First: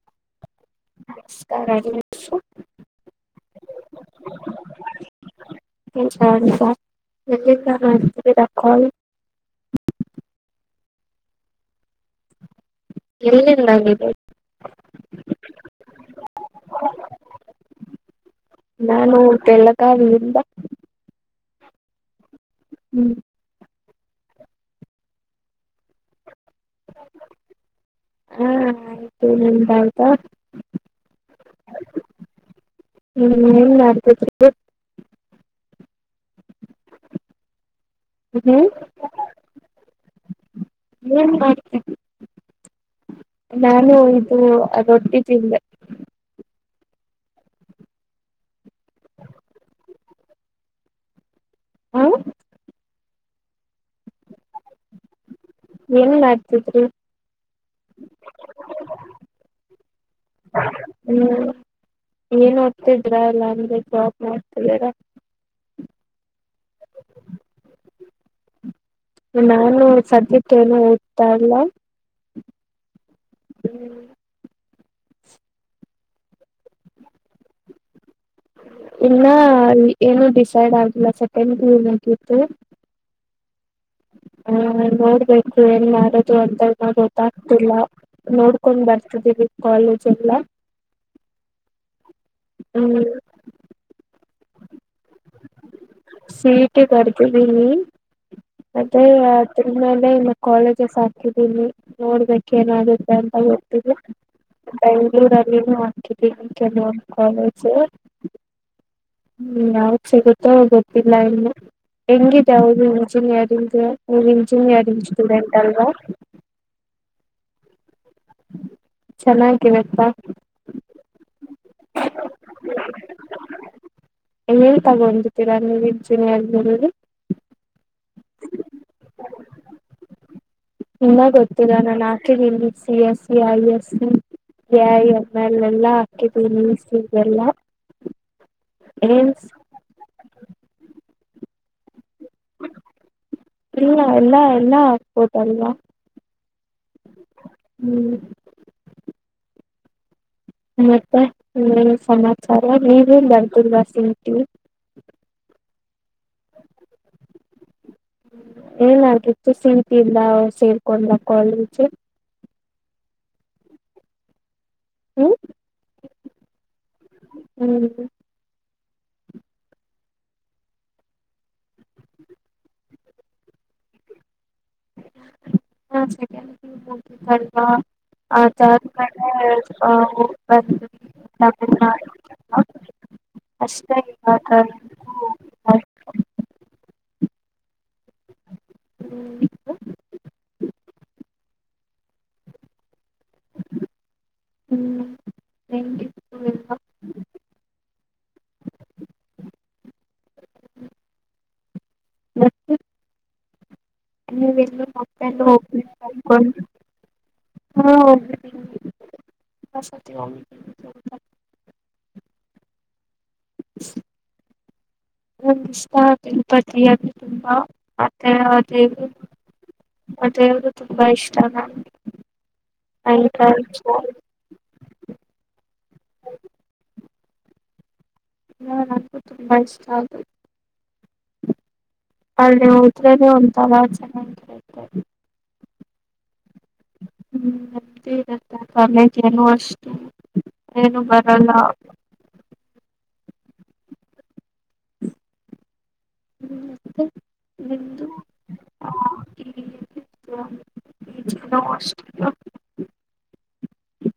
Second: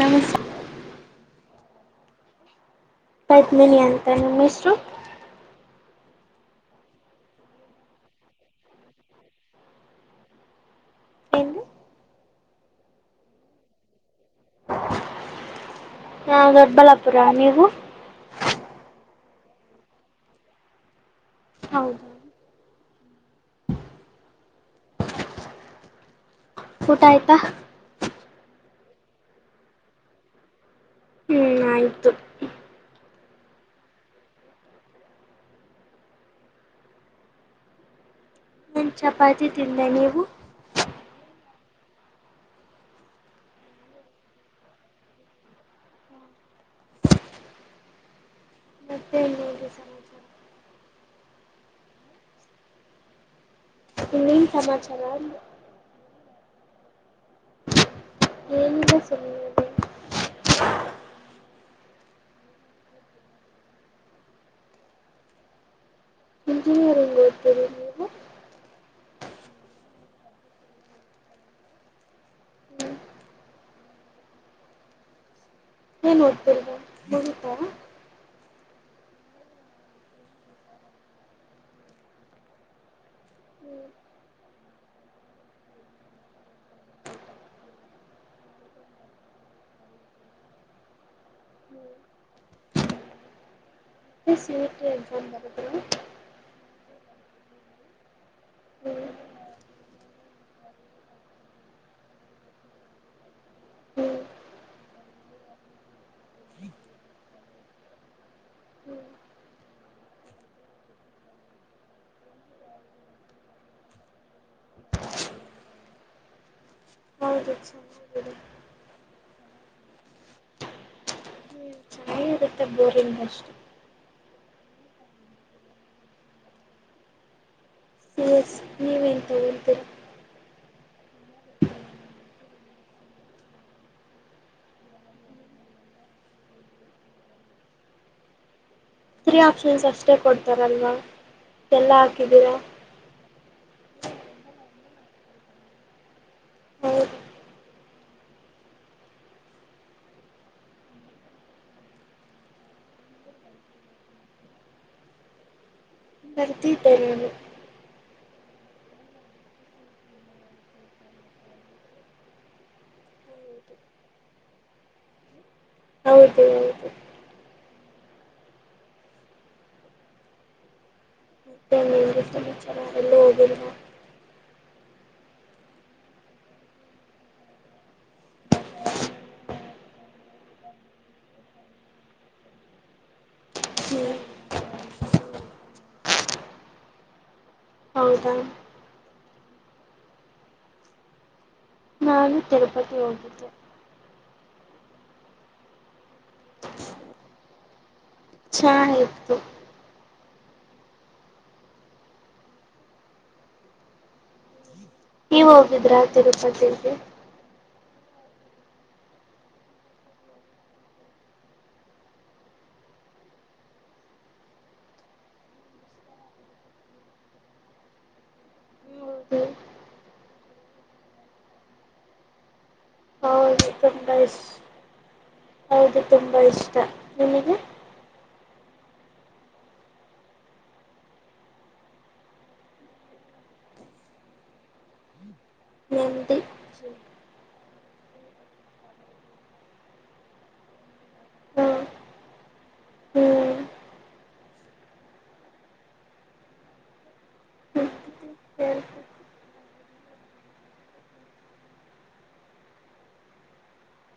ನಮಸ್ತೆ ಆ ರಾಜನ್ ಹಟ್ಸು. ಪದ್ಮಿನಿ ಅಂತ ನಿಮ್ ಹೆಸ್ರು. [unintelligible] ಎಲ್ಲಿಂದ ಮಾಡ್ತಿದೀರ ಕಾಲ್. ಏನು ಎಲ್ಲಿಂದ ನೀವು. ನಾವ್ ದೊಡ್ಬಳ್ಳಾಪುರ ನೀವು. ಕೆಳ್ಳ ಕವೇರಿ ಇಂದ. ಹೌದ ಹ್ಮ್ ಊಟ ಆಯ್ತಾ. ಹಾ ಆಯ್ತು ನಿಮ್ದ್ ಆಯ್ತಾ. ಹ್ಮ ಆಯ್ತು. ಹ್ಮ್ ಏನ್ ಮಾಡ್ತಿದ್ರಿ. ಹ್ಮ್ ಒಂ ಚಪಾತಿ ತಿಂದೆ ನೀವು. ಹ್ಮ್ ನಾನು ಒಂದು ರೊಟ್ಟಿ ತಿಂದೆ. ಮತ್ತೆ ಇನ್ನೇನು ಸಮಾಚಾರ ಹಾ ನಿಮ್ ಸಮಾಚಾರ ಅಂದೆ. ತಿದ್ರಿ ಏನಿಲ್ಲ ಸುಮ್ನಿದ್ದೆ. ಹ್ಮ್ ಏನ್ ಓತಿದಿರ ಎಲ್ಲ ಅಂದ್ರೆ ಜಾಬ್ ಮಾಡ್ತಿದಿರ. ಇಂಜಿನಿಯರಿಂಗ್ ಓದ್ತೀನಿ ನೀವು. ನಾನು ಸದ್ಯಕ್ ಏನು ಓದ್ತಾ ಇಲ್ಲ. ಹ್ಮ್. ಹ್ಮ್ ಏನ್ ಓತಿರೋದು ಮುಗೀತಾ. ಇನ್ನ ಏನು ಡಿಸೈಡ್ ಆಗಿಲ್ಲ ಸೆಕೆಂಡ್ ಪಿ ಯು ಮುಗಿತು. ಹ ನೋಡ್ಬೇಕು ಏನ್ ಮಾಡದು ಅಂತ ಗೊತ್ತಾಗ್ತಿಲ್ಲ ನೋಡ್ಕೊಂಡ್ ಬರ್ತಿದೀವಿ ಕಾಲೇಜ್ ಎಲ್ಲ. ಹ್ಮ್ K C E T exam ಬರುದ್ರಿ. ಸಿ ಟಿ ಬರ್ದಿದಿನಿ. ಹ್ಞೂ ಮತ್ತೇ ಅದ್ರು ಮೇಲೆ ಇನ್ನು ಕಾಲೇಜಸ್ ಹಾಕಿದೀನಿ ನೋಡ್ಬೇಕ್ ಏನಾಗುತ್ತೆ ಅಂತ ಗೊತ್ತಿದೆ ಹ್ಞೂ ಬೆಂಗ್ಳೂರಲಿನು ಹಾಕಿದೀನಿ ಕೆಲ್ವೊಂದ್ ಕಾಲೇಜು ಹ್ಮ್ ಯಾವ್ದ ಸಿಗುತ್ತೋ ಗೊತ್ತಿಲ್ಲ ಇನ್ನು ಹೆಂಗಿದೆ ಹೌ ಇಂಜಿನಿಯರಿಂಗು ನೀವ್ ಇಂಜಿನಿಯರಿಂಗ್ ಸ್ಟೂಡೆಂಟ್ ಅಲ್ವಾ. ಹೌದು [unintelligible] ಚೆನ್ನಾಗಿರುತ್ತಾ. ಹ್ಮ ಚೆನಾಗಿರುತ್ತೆ ಬೋರಿಂಗ್ ಅಷ್ಟೆ. ಏನ್ ತಗೊಂಡರ್ತೀರಾ ನೀವ್ ಇಂಜಿನಿಯರಿಂಗ್ ಅಲ್ಲಿ. ಸಿ ಎಸ್ ನೀವ್ ಎನ್ ತಗೊಂತೀರಾ. ಇನ್ನ ಗೊತ್ತಿಲ್ಲ ನಾನ್ ಹಾಕಿದ್ದೀನಿ C A C I S C A I M L ಎಲ್ಲಾ ಹಾಕಿದೀನಿ ಇ ಸಿ ಎಲ್ಲ. ತ್ರೀ ಏಮ್ಸ್ ಆಪ್ಷನ್ಸ್ ಅಷ್ಟೆ ಷ್ಟೆ ಕೊಡ್ತಾರಲ್ವ ಎಲ್ಲ ಹಾಕ್ ಕಿದಿರಾ ಇಲ್ಲ ಎಲ್ಲಾ ಎಲ್ಲ ಆಕ್ಬೊದಲ್ವಾ ಹೌದು ಹ್ಮ್. ಹ್ಮ್ ಮತ್ತೆ ಸಮಾಚಾರ ನೀವು ಬರ್ದಿಲ್ವಾ ಸಿ ಇ ಟಿ. ಬರ್ದಿದ್ದೆ ನಾನು. ಏನಾಗಿತ್ತು ಸಿ ಟಿ ಇಂದ ಸೇರ್ಕೊಂಡ್ರ ಕಾಲೇಜು. ಹ್ಮ ಹೌದು ಹ್ಮ್ [unintelligible] ಸೆಕೆಂಡ್ ಪಿ ಯು ಮುಗಿತಲ್ವಾ ಅದಾದ್ಮೇಲೆ ಸ್ವಲ್ಪ ಹೋಗ್ಬಂದೆ ತಮಿಳ್ನಡೆಲ್ಲಾ ಅಷ್ಟೆ. ಹ್ಞೂ [unintelligible] ಹೌದಾ ಹ್ಮ ನೀವು. ನಾನು ತಿರುಪತಿ ಹೋಗಿದ್ದೆ. ಹ್ಮ್ ಹೆಂಗಿತ್ ಹ್ಮ್ ಇಲ್ವಾ. ಚೆನಾಗಿತ್ತು. ಮತ್ತು ನೀವೆಲ್ಲೂ ಮಕ್ಕಳು ನೀವ್ ಹೋಗ್ಬೇಕು ಹೋಗಿದ್ರಾ ಅನ್ಕೊಂಡು ತಿರುಪತಿಗೆ. ಹಾ [unintelligible] ನಂಗ್ ಇಷ್ಟ ತಿರುಪತಿ ಅಂದ್ರೆ ತುಂಬಾ ಮತ್ತೆ ಅ ದೇವ್ರು ಹೌದು ಅ ದೇವ್ರು ತುಂಬಾ ಇಷ್ಟ ನಂಗೆ. [unintelligible] ಬೈಸ್ ಹೌದು ತುಂಬಾ ಇಷ್ಟ ನಿಮಿಗ್ ಹು ನನ್ಗು ತುಂಬಾ ಇಷ್ಟ ಅದು ಅಲ್ ಹೋದ್ರೆನು ಒಂಥರಾ ಚೆನಾಗಿರುತ್ತೆ. ನೆಮ್ಮದಿ ಹ್ಮ್ ಮತ್ತೆ ಇರುತ್ತೆ ಕಾಲೇಜ ಏನು ಅಷ್ಟೇ ಏನು ಬರಲ್ಲ. ಹಾಂ ಹ್ಮ್ ದು ಹ್ಞೂ ನಿಮ್ದು. ಆ ಇಟ್ಸ್ ನೋಸ್ಟ್.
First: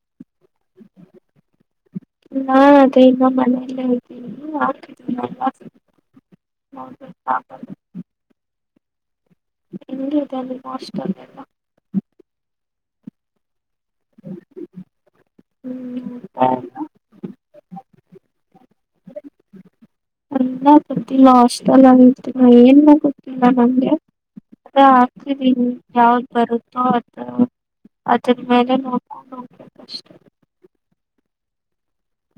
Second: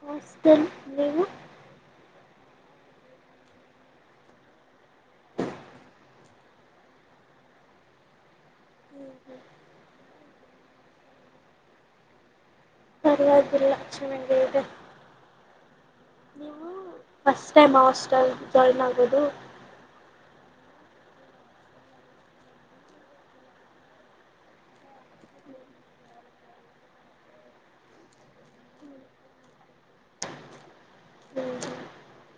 ಹಾಸ್ಟೆಲ್ ನೀವು. ನಾದ್ ಇನ್ನ ಮನೆಲಿ. [unintelligible] ಹ್ಞೂ ಹ್ಞೂ ಹೆಂಗ್ ಇದೆ ಅಲ್ಲಿ ಹಾಸ್ಟೆಲ್ ಎಲ್ಲ. ಸರಿಯಾಗ್ ಇಲ್ಲ. ಚೆನಾಗೆ ಇದೆ. ಹ್ಮ್ ಹ್ಮ್ ಹಾ ನೀವು ಫಸ್ಟ್ ಟೈಮ್ ಹಾಸ್ಟೆಲ್ ಜಾಯ್ನ್ ಆಗೋದು. ಅಲ್ಲ ಗೊತ್ತಿಲ್ಲ ಹಾಸ್ಟೆಲ್ ಆಗಿರ್ತೀಲ್ಲ ಏನ್ ಗೊತ್ತಿಲ್ಲ ನಂಗೆ ಅದೆ ಹಾಕ್ತಿದೀನಿ ಯಾವ್ದ್ ಬರುತ್ತೋ ಅದು ಅದ್ರ ಮೇಲೆ ನೋಡ್ಕೊಂಡ್ ಹೋಗ್ಬೇಕಷ್ಟೆ.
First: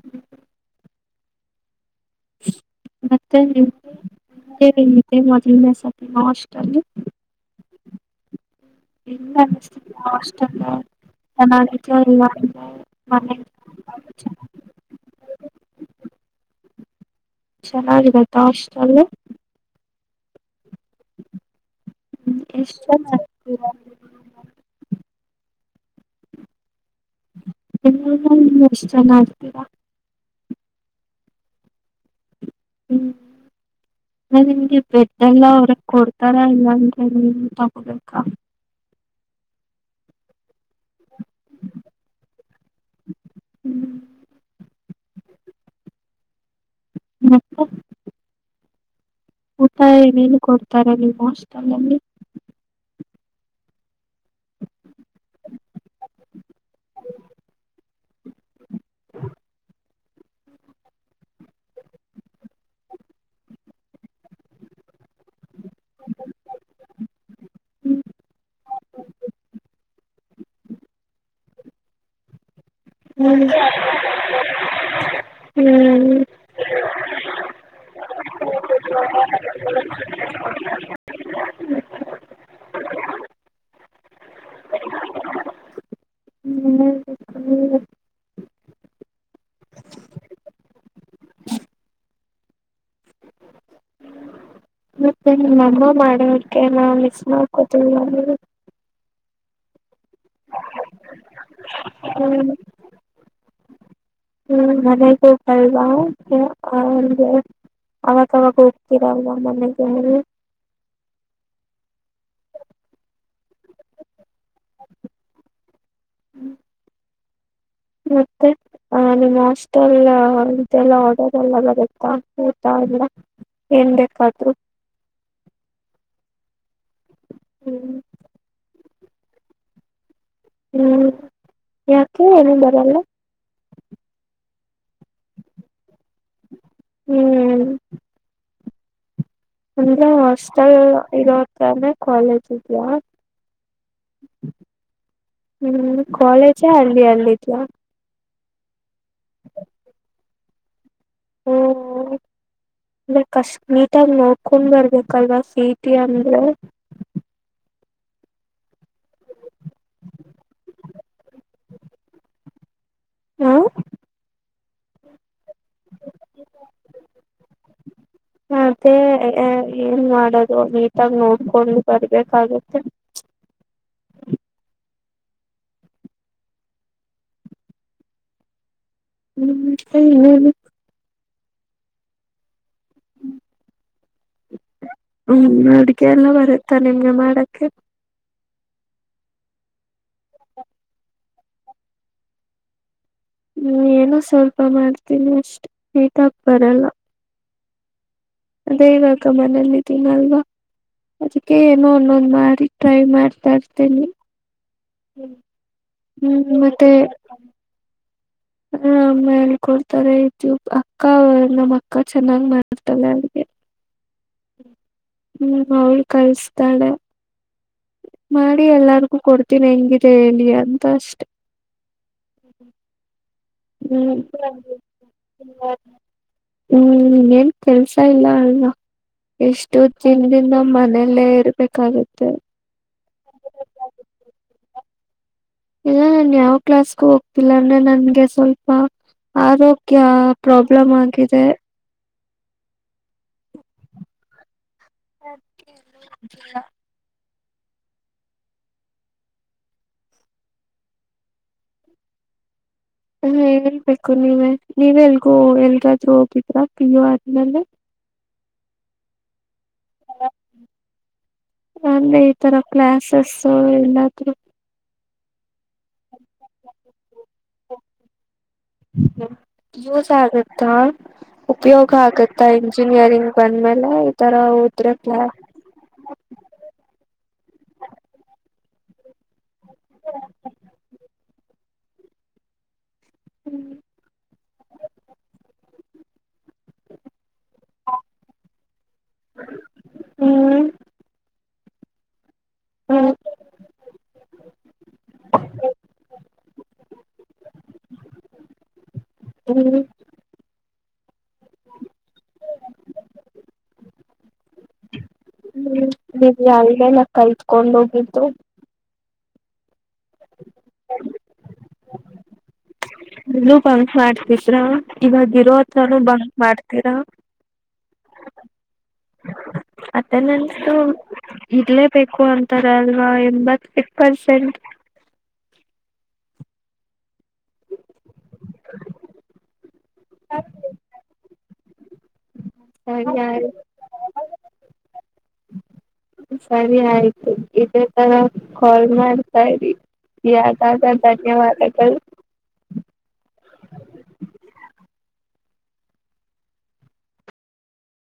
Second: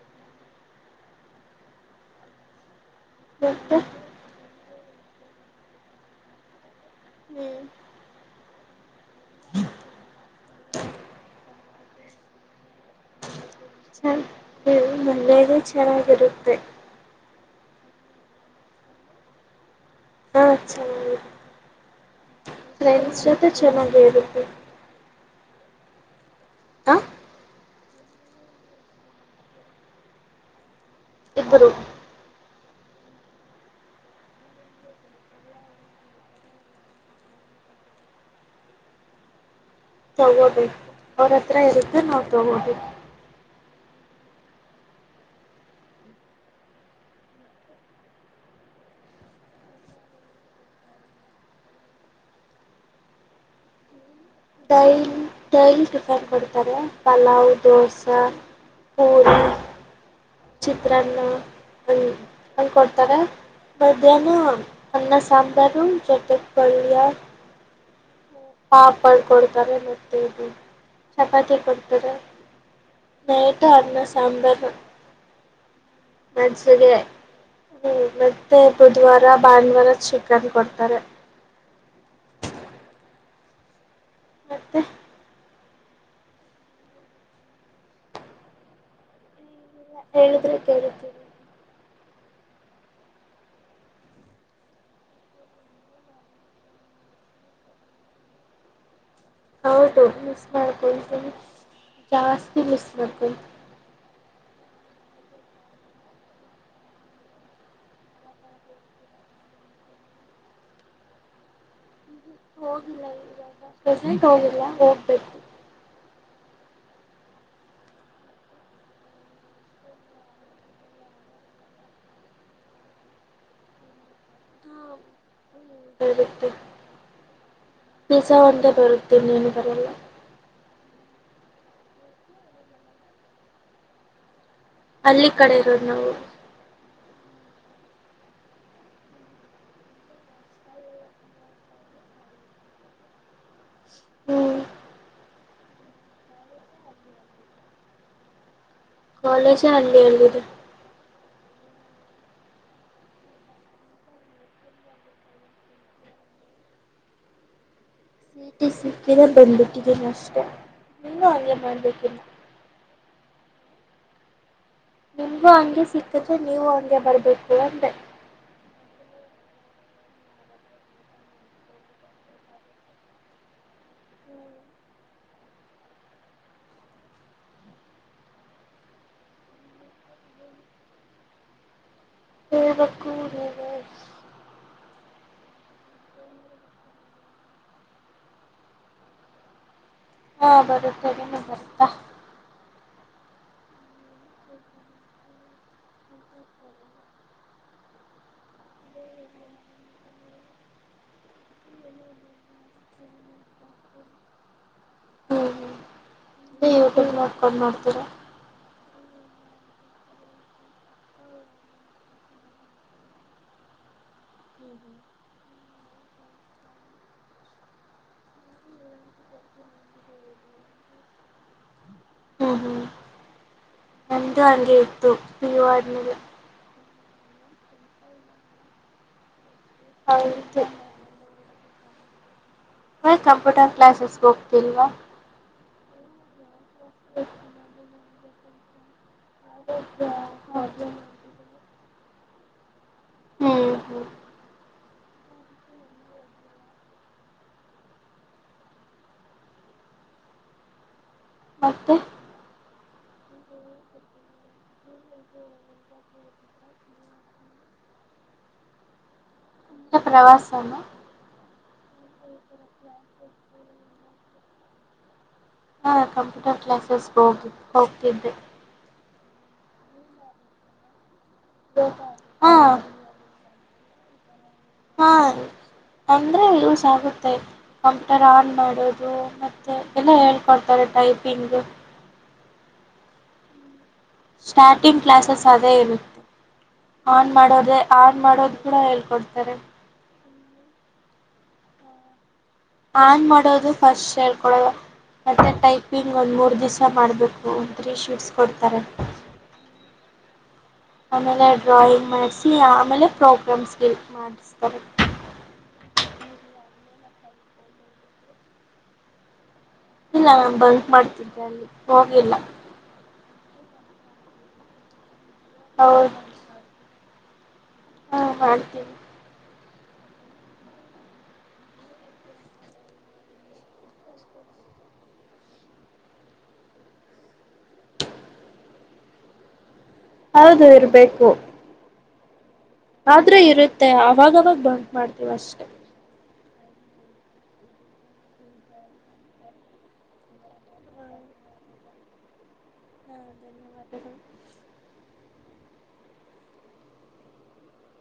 ಹ್ಮ ಮತ್ತೇ ನೀವು ಮತ್ತೆ ಇದೆ ಮೊದಲ್ನೆ ಸಲಿನಾ ಹಾಸ್ಟೆಲ್ಲು ಹ್ಞೂ ಹೆಂಗ್ ಅನ್ನುಸ್ತಿದೆ ಹೊಸ್ಟೆಲ್ಲೆ ಚೆನ್ನಾಗಿದೆಯೋ ಇಲ್ವೋ ಅಂತ. ಚ ಏನ್ ಮನೆಲೆ ಚೆನ್ನಾಗಿರುತ್ತೆ. ಚೆನ್ನಾಗಿರುತ್ತಾ ಹಾಸ್ಟಲು. ಹಾ ಚೆನಾಗಿರುತ್ತೆ ಹ್ಮ್ ಎಷ್ಟ್ ಜನ ಫ್ರೆಂಡ್ಸ್ ಜೊತೆ ಆಗ್ತೀರಾ ಚೆನ್ನಾಗೆ ಇರುತ್ತೆ. ಹಾಂ ಒಂದ್ ರೂಮಲ್ಲಿ ನೀವ್ ಎಷ್ಟ್ ಜನ ಇರ್ತಿರ. ಇಬ್ರು ಹ್ಮ್ ನಿಮ್ಗೆ ಬೆಡ್ ಎಲ್ಲ ಅವ್ರೇ ಕೊಡ್ತಾರ ಇಲ್ಲ ಅಂದ್ರೆ ನೀವೆ ತಗೋಬೇಕಾ. ತಗೋಬೇಕು ಅವರತ್ರ ಇರುತ್ತೆ ನಾವ್ ತಗೋಬೇಕು ಹ್ಮ್ ಮತ್ತೆ ಊಟ ಏನೇನು ಕೊಡ್ತಾರ ನಿಮ್ಮ ಹಾಸ್ಟೆಲ್ಲ್ಲಿ ಡೈಲ್ ಡೈಲ್ ಟಿಫನ್ ಕೊಡ್ತಾರೆ ಪಲಾವ್ ದೋಸಾ ಪೂರಿ ಚಿತ್ರಾನ್ನ ಹಂಗ್ ಹಂಗ್ ಕೊಡ್ತಾರೆ ಮಧ್ಯಾಹ್ನ ಅನ್ನ ಸಾಂಬಾರ್ [inaudible] ಹ್ಞೂ ಪಾಪ್ ಮಾಡ್ಕೊಡ್ತಾರೆ ಕೊಡ್ತರ ಹ್ಮ್ ನೈಟ್ ಅನ್ನ ಸಾಂಬಾರ್ ಮಜ್ಜಿಗೆ ಮತ್ತೆ ಬುಧವಾರ ಭಾನುವಾರ ಚಿಕನ್ ಕೊಡ್ತಾರೆ ಮತ್ತೆ ಹ್ಮ್ ಮತ್ತೆ ಹೇಳಿದ್ರೆ ಕೇಳ್ತೀನಿ ಮತ್ತೆ ನಿಮ್ಮಮ್ಮ ಮಾಡೋ ಅಡ್ಗೆ ನಾ ಮಿಸ್ ಮಾಡ್ಕೋತಿಲ್ವಾ ನೀವು ಹೌದು ಮಿಸ್ ಮಾಡ್ಕೋತೀನಿ ಹ್ಮ್ ಜಾಸ್ತಿ ಮಿಸ್ ಮಾಡ್ಕೋತೀನಿ ಹ್ಮ್ ಮನೆಗ ಹೋಗಲ್ವಾ ಅಂದ್ರೆ ಅವಾಗವಾಗ ಹೋಗ್ತೀರಲ್ವಾ ಮನೆಗೆ ಹೋಗ್ ಬಂದೆ ಹೋಗಿಲ್ಲ ಹೋಗ್ಬೇಕು ಹ್ಮ್ ಮತ್ತೆ ಆ ನಿಮ್ಮ್ ಹಾಸ್ಟೆಲ್ ಇದೆಲ್ಲ ಆರ್ಡರ್ ಎಲ್ಲ ಬರುತ್ತಾ ಊಟ ಎಲ್ಲ ಏನ್ ಬೇಕಾದ್ರೂ ಹ್ಮ ಬರುತ್ತೆ ಹ್ಮ್ ಪಿಜ್ಜಾ ಒಂದೇ ಬರುತ್ತೆ ಮತ್ತಿನ್ನೇನು ಬರಲ್ಲ ಹ್ಮ್ ಯಾಕೆ ಏನು ಬರಲ್ಲ ಹಳ್ಳಿ ಕಡೆ ಇರೋದು ನಾವು ಹ್ಮ್ ಅಂದ್ರೆ ಹಾಸ್ಟೆಲ್ ಇರೋ ಹತ್ರಾನೇ ಕಾಲೇಜ್ ಇದ್ಯಾ ಹ್ಞೂ [inaudible] ಹ್ಮ್ ಕಾಲೇಜೇ ಹಳ್ಳಿಯಲ್ಲಿದಿಯಾ ಕಾಲೇಜೆ ಹಳ್ಳಿಯಲ್ಲಿದೆ ಹ ಅಂದ್ರೆ ಕಷ್ಟ ನೀಟಾಗಿ ನೋಡ್ಕೊಂಡ್ ಬರ್ಬೇಕಲ್ವಾ ಸಿಇಟಿ ಅಂದ್ರೆ ಸಿಇಟಿ ಸಿಕ್ಕಿದೆ ಬಂದ್ಬಿಟ್ಟಿದ್ದೇನ ಅಷ್ಟೆ ನೀನ್ನೂ ಹಾಗೆ ಮಾಡಬೇಕಿಲ್ಲ ಹಾ ನಿಮಗೂ ಹಂಗೆ ಸಿಕ್ಕದೆ್ರೆ ನೀವು ಹಂಗೆ ಬರ್ಬೇಕು ಅಂದ್ರೆ ಮತ್ತೇ ಏನ್ ಮಾಡೋದು ನೀಟಾಗಿ ನೋಡ್ಕೊಂಡು ಬರ್ಬೇಕಾಗುತ್ತೆ ಹ್ಮ್ ಹ್ಮ ಹ್ಮ ಹಕ್ಕ ಹ್ಮ್ ಅಡ್ಗೆ ಎಲ್ಲ ಬರುತ್ತಾ ನಿಮ್ಗೆ ಮಾಡಕ್ಕೆ ಹಾ ಬರ ಸರಿ ಬರ ನೀ ಏನೋ ಸ್ವಲ್ಪ ಮಾಡ್ತೀನಿ ಅಷ್ಟ್ ಟೀಟಾಕ್ ಬರಲ್ಲ ಅದೇ ಇವಾಗ ಮನೇಲ್ಲಿದ್ದೀನಿಲ್ವಾ ಅದಕ್ಕೆ ಏನೋ ಅನ್ನೊಂದ್ ಮಾಡಿ ಟ್ರೈ ಮಾಡ್ತಾ ಇರ್ತೇನಿ ಹ್ಮ್ ಮತ್ತೆ ಮಾಡಕೊಂಡ ನ ಮಾಡಡ್ತೀರಾ ಹ ಅಮ್ಮಳ್ ಕೊಡ್ತಾರೆ ಇದು ಅಕ್ಕ ನಮ್ಮ ಅಕ್ಕ ಚೆನ್ನಾಗ್ ಮಾಡ್ತಾಳೆ ಅವಿಗೆ ಹ್ಮ ಅವ್ಳ ಕಲ್ಸ್ತಾಳೆ ಮಾಡಿ ಎಲ್ಲಾರ್ಗೂ ಕೊಡ್ತೀನಿ ಹೆಂಗಿದೆ ಹೇಳಿ ಅಂತ ಅಷ್ಟೆ. ಹ್ಮ್ ಹ್ಮ್ ಹ್ಮ್ ನಂದು ಹಂಗೆ ಇತ್ತು ಪಿ ಯು ಆದ್ಮೇಲೆ. ಹ್ಮ್ ಇನ್ನ್ ಏನ್ ಕೆಲ್ಸ ಇಲ್ಲ ಅಲ್ವಾ. ಇಷ್ಟು ದಿನದಿಂದ ಹೌದು ಮನೆಯಲ್ಲೇ ಇರು ಬೇಕಾಗುತ್ತೆ ಮ ಕಂಪ್ಯೂಟರ್ ಕ್ಲಾಸಸ್ ಹೋಗ್ ತಿಲ್ವಾ ಇಲ್ಲ ನನ್ ಯಾವ್ ಕ್ಲಾಸ್ಗು ಹೋಗ್ತಿಲ್ಲ ಅಂದ್ರೆ ನನ್ಗೆ ಸ್ವಲ್ಪ ಆರೋಗ್ಯ ಪ್ರಾಬ್ಲಮ್ ಆಗಿದೆ. ಹ್ಮ್ ಹ್ಮ್ ಅದ್ಕೆ ಎಲ್ಲೂ ಹೋಗಿಲ್ಲ. ಮತ್ತೆ ಹ್ಮ ಹೇಳ್ಬೇಕು ನೀವೇ. ನೀವೆ ಎಲ್ಗೋ ಎಲ್ಗಾದ್ರು ಹೋಗಿದ್ರಾ ಪಿ ಯು ಆದ್ಮೇಲೆ. ಇನ ಪ್ರವಾಸಾನ. ರಮ್ಮೆ ಈ ತರ ಕ್ಲಾಸಸ್ ಎಲ್ಲಾದ್ರು. ಹಾ ಕಂಪ್ಯೂಟರ್ ಕ್ಲಾಸಸ್ ಹೋಗಿ ಹೋಗ್ತಿದ್ದೆ. ಯೂಸ್ ಆಗುತ್ತಾ. ಉಪಯೋಗ ಆಗತ್ತಾ ಹಾ ಇಂಜಿನಿಯರಿಂಗ್ ಬಂದ್ಮೇಲ್ ಎಲ್ಲ ಈ ತರ ಓದ್ ಹಾ ಅಂದ್ರೆ ಯೂಸ್ ಆಗುತ್ತ ಇದ್ ಕಂಪ್ಯೂಟರ್ ಆನ್ ಮಾಡ್ ಓ ಮತ್ತೆ ಎಲ್ಲ ಹೇಳ್ಕೊಡ್ತಾರೆ ಟೈಪ್ ಟಿಂಗು. ಹ್ಮ ಸ್ಟಾರ್ಟಿಂಗ್ ಕ್ಲಾಸಸ್ ಅದೆ ಇರುತ್ತೆ ಆನ್ ಮಾಡೋದೇ ಆನ್ ಮಾಡೋದ್ ಕೂಡ ಹೇಳ್ಕೊಡ್ತಾರೆ. ಹ್ಮ್. ಹ್ಮ್ ಆನ್ ಮಾಡೋದು ಫಸ್ಟ್ ಹೇಳ್ಕೊಡಲ್ಲ ಮತ್ತೆ ಟೈಪಿಂಗ್ ಒಂದ್ ಮೂರ್ ದಿವ್ಸ ಮಾಡಬೇಕು ಒಂದ್ ತ್ರೀ ಶೀಟ್ಸ್ ಕೊಡ್ತಾರೆ. ಹ್ಮ್ ಆಮೇಲೆ ಡ್ರಾಯಿಂಗ್ ಮಾಡಿಸಿ ಆಮೇಲೆ ಪ್ರೋಗ್ರಾಮಿಂಗ್ ಮಾಡುಸ್ತಾರೆ. ನೀವ್ ಯಾವ್ದೆಲ್ಲ ಕಲ್ತ್ಕೊಂಡ್ ಹೋಗಿದ್ದು. ಇಲ್ಲಾಮ್. ಬಂಕ್ ಮಾಡ್ತಿದ್ದಲ್ಲಿ. ಹೋಗಿಲ್ಲ. ನೀನು ಬಂಕ್ ಮಾಡ್ತಿದ್ರಾ ಇವತ್ ಇರವತ್ನ ಹೌದು ಬ ಮಾಡ್ತೀರಾ ಹಾ ಮಾಡ್ತೀವಿಿ [inaudible] ಅಟೆಂಡೆನ್ಸ್ ಇರ್ಲೇ ಬೇಕು ಅಂತಾರೆ ಅಲ್ವಾ [unintelligible] ಹೌದು ಇರ್ಬೇಕು. ಸರಿ ಆದ್ರೆ ಆಯ್ತು ಇರುತ್ತೆ ಅವಾಗವಾಗ ಬಂಕ್ ಮಾಡ್ತೀವಿ ಅಷ್ಟೇ ಸರಿ ಆಯ್ತು ಇದೇ ತರ ಕಾ ಲ್ ಮಾಡ್ತರಿ ಯ್ದಾದ ಹಾ ಧನ್ಯವಾದಗಳು. ದ.